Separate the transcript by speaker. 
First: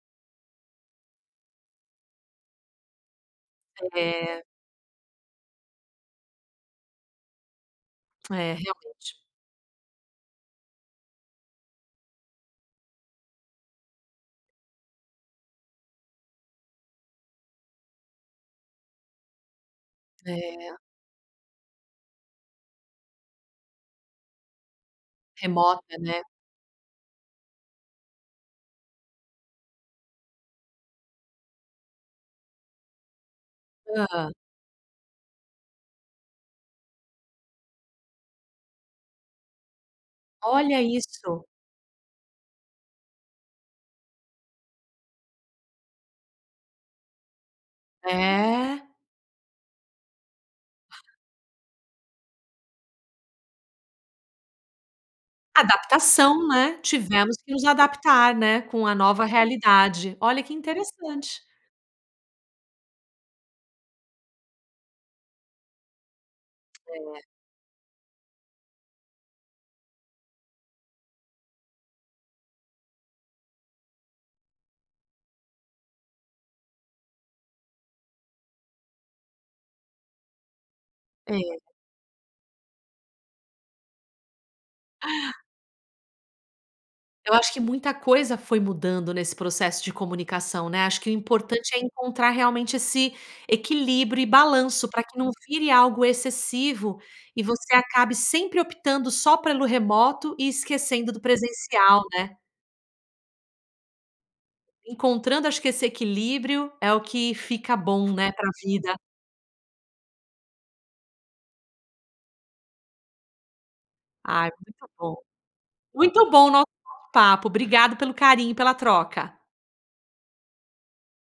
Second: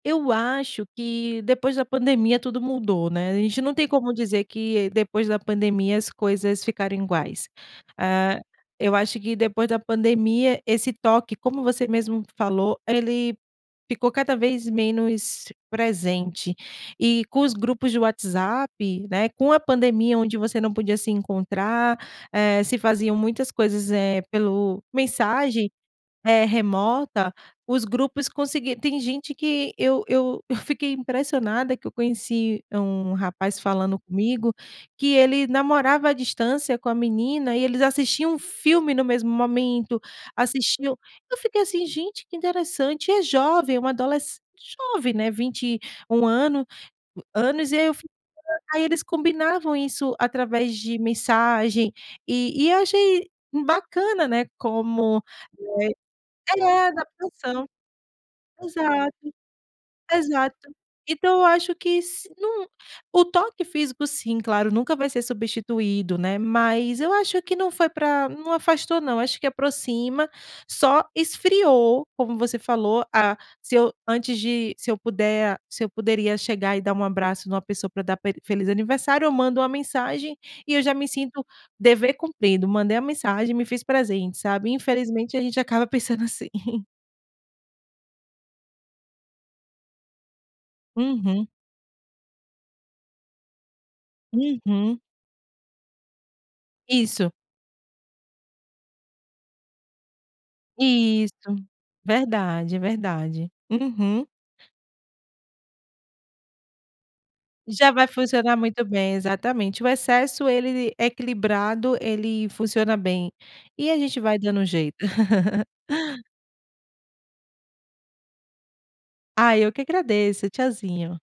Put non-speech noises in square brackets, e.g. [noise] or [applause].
Speaker 1: Eu acho que depois da pandemia tudo mudou, né. A gente não tem como
Speaker 2: É.
Speaker 1: dizer que depois da pandemia as coisas ficaram iguais. Ah,
Speaker 2: É,
Speaker 1: eu
Speaker 2: realmente.
Speaker 1: acho que depois da pandemia esse toque, como você mesmo falou, ele ficou cada vez menos presente. E com os grupos de WhatsApp, né, com a pandemia, onde você
Speaker 2: É.
Speaker 1: não podia se encontrar, eh, se faziam muitas coisas, eh, pelo mensagem
Speaker 2: Remota, né?
Speaker 1: eh, remota. Os grupos conseguir tem gente que eu eu eu fiquei impressionada que eu conheci um rapaz falando
Speaker 2: Hã?
Speaker 1: comigo, que ele namorava à distância com a menina e eles assistiam um filme no mesmo momento,
Speaker 2: Olha
Speaker 1: assistiam eu
Speaker 2: isso!
Speaker 1: fiquei assim: "Gente, que interessante". É jovem, um adolesce jovem, né, 21 ano anos e aí eu [unintelligible]
Speaker 2: É.
Speaker 1: aí eles combinavam isso através de mensagem e e achei bacana, né, como, eh
Speaker 2: Adaptação, né,
Speaker 1: é,
Speaker 2: tivemos que nos
Speaker 1: adaptação.
Speaker 2: adaptar, né, com a
Speaker 1: Exato,
Speaker 2: nova realidade. Olha que
Speaker 1: exato. Então
Speaker 2: interessante!
Speaker 1: eu acho que se não o toque físico, sim, claro, nunca vai ser substituído, né, mas eu
Speaker 2: É.
Speaker 1: acho que não foi pra não afastou não, acho que aproxima. Só esfriou, como você falou. Ah, se eu antes de se eu puder se eu poderia chegar e dar um abraço numa pessoa para dar pe feliz aniversário, eu mando uma mensagem e eu já me sinto
Speaker 2: É.
Speaker 1: "dever cumprido". Mandei a mensagem, me fiz presente, sabe? Infelizmente a gente acaba pensando assim. [giggles]
Speaker 2: Eu acho que muita coisa foi mudando nesse processo de comunicação, né. Acho que o
Speaker 1: Uhum.
Speaker 2: importante é encontrar realmente esse equilíbrio e balanço
Speaker 1: Uhum.
Speaker 2: pra que não vire algo excessivo
Speaker 1: Isso.
Speaker 2: e você acabe sempre optando só pelo remoto e esquecendo do
Speaker 1: Isso,
Speaker 2: presencial, né?
Speaker 1: verdade, é verdade. Uhum.
Speaker 2: Encontrando acho que esse equilíbrio, é o que
Speaker 1: E
Speaker 2: fica
Speaker 1: já vai
Speaker 2: bom, né, pra
Speaker 1: funcionar muito
Speaker 2: vida.
Speaker 1: bem, exatamente. O excesso, ele equilibrado, ele funciona bem. E a gente vai
Speaker 2: Ai,
Speaker 1: dando um
Speaker 2: muito
Speaker 1: jeito.
Speaker 2: bom.
Speaker 1: [giggles]
Speaker 2: Muito bom o nosso papo, obrigada pelo carinho e pela troca.
Speaker 1: Ah, eu que agradeço. Tchauzinho!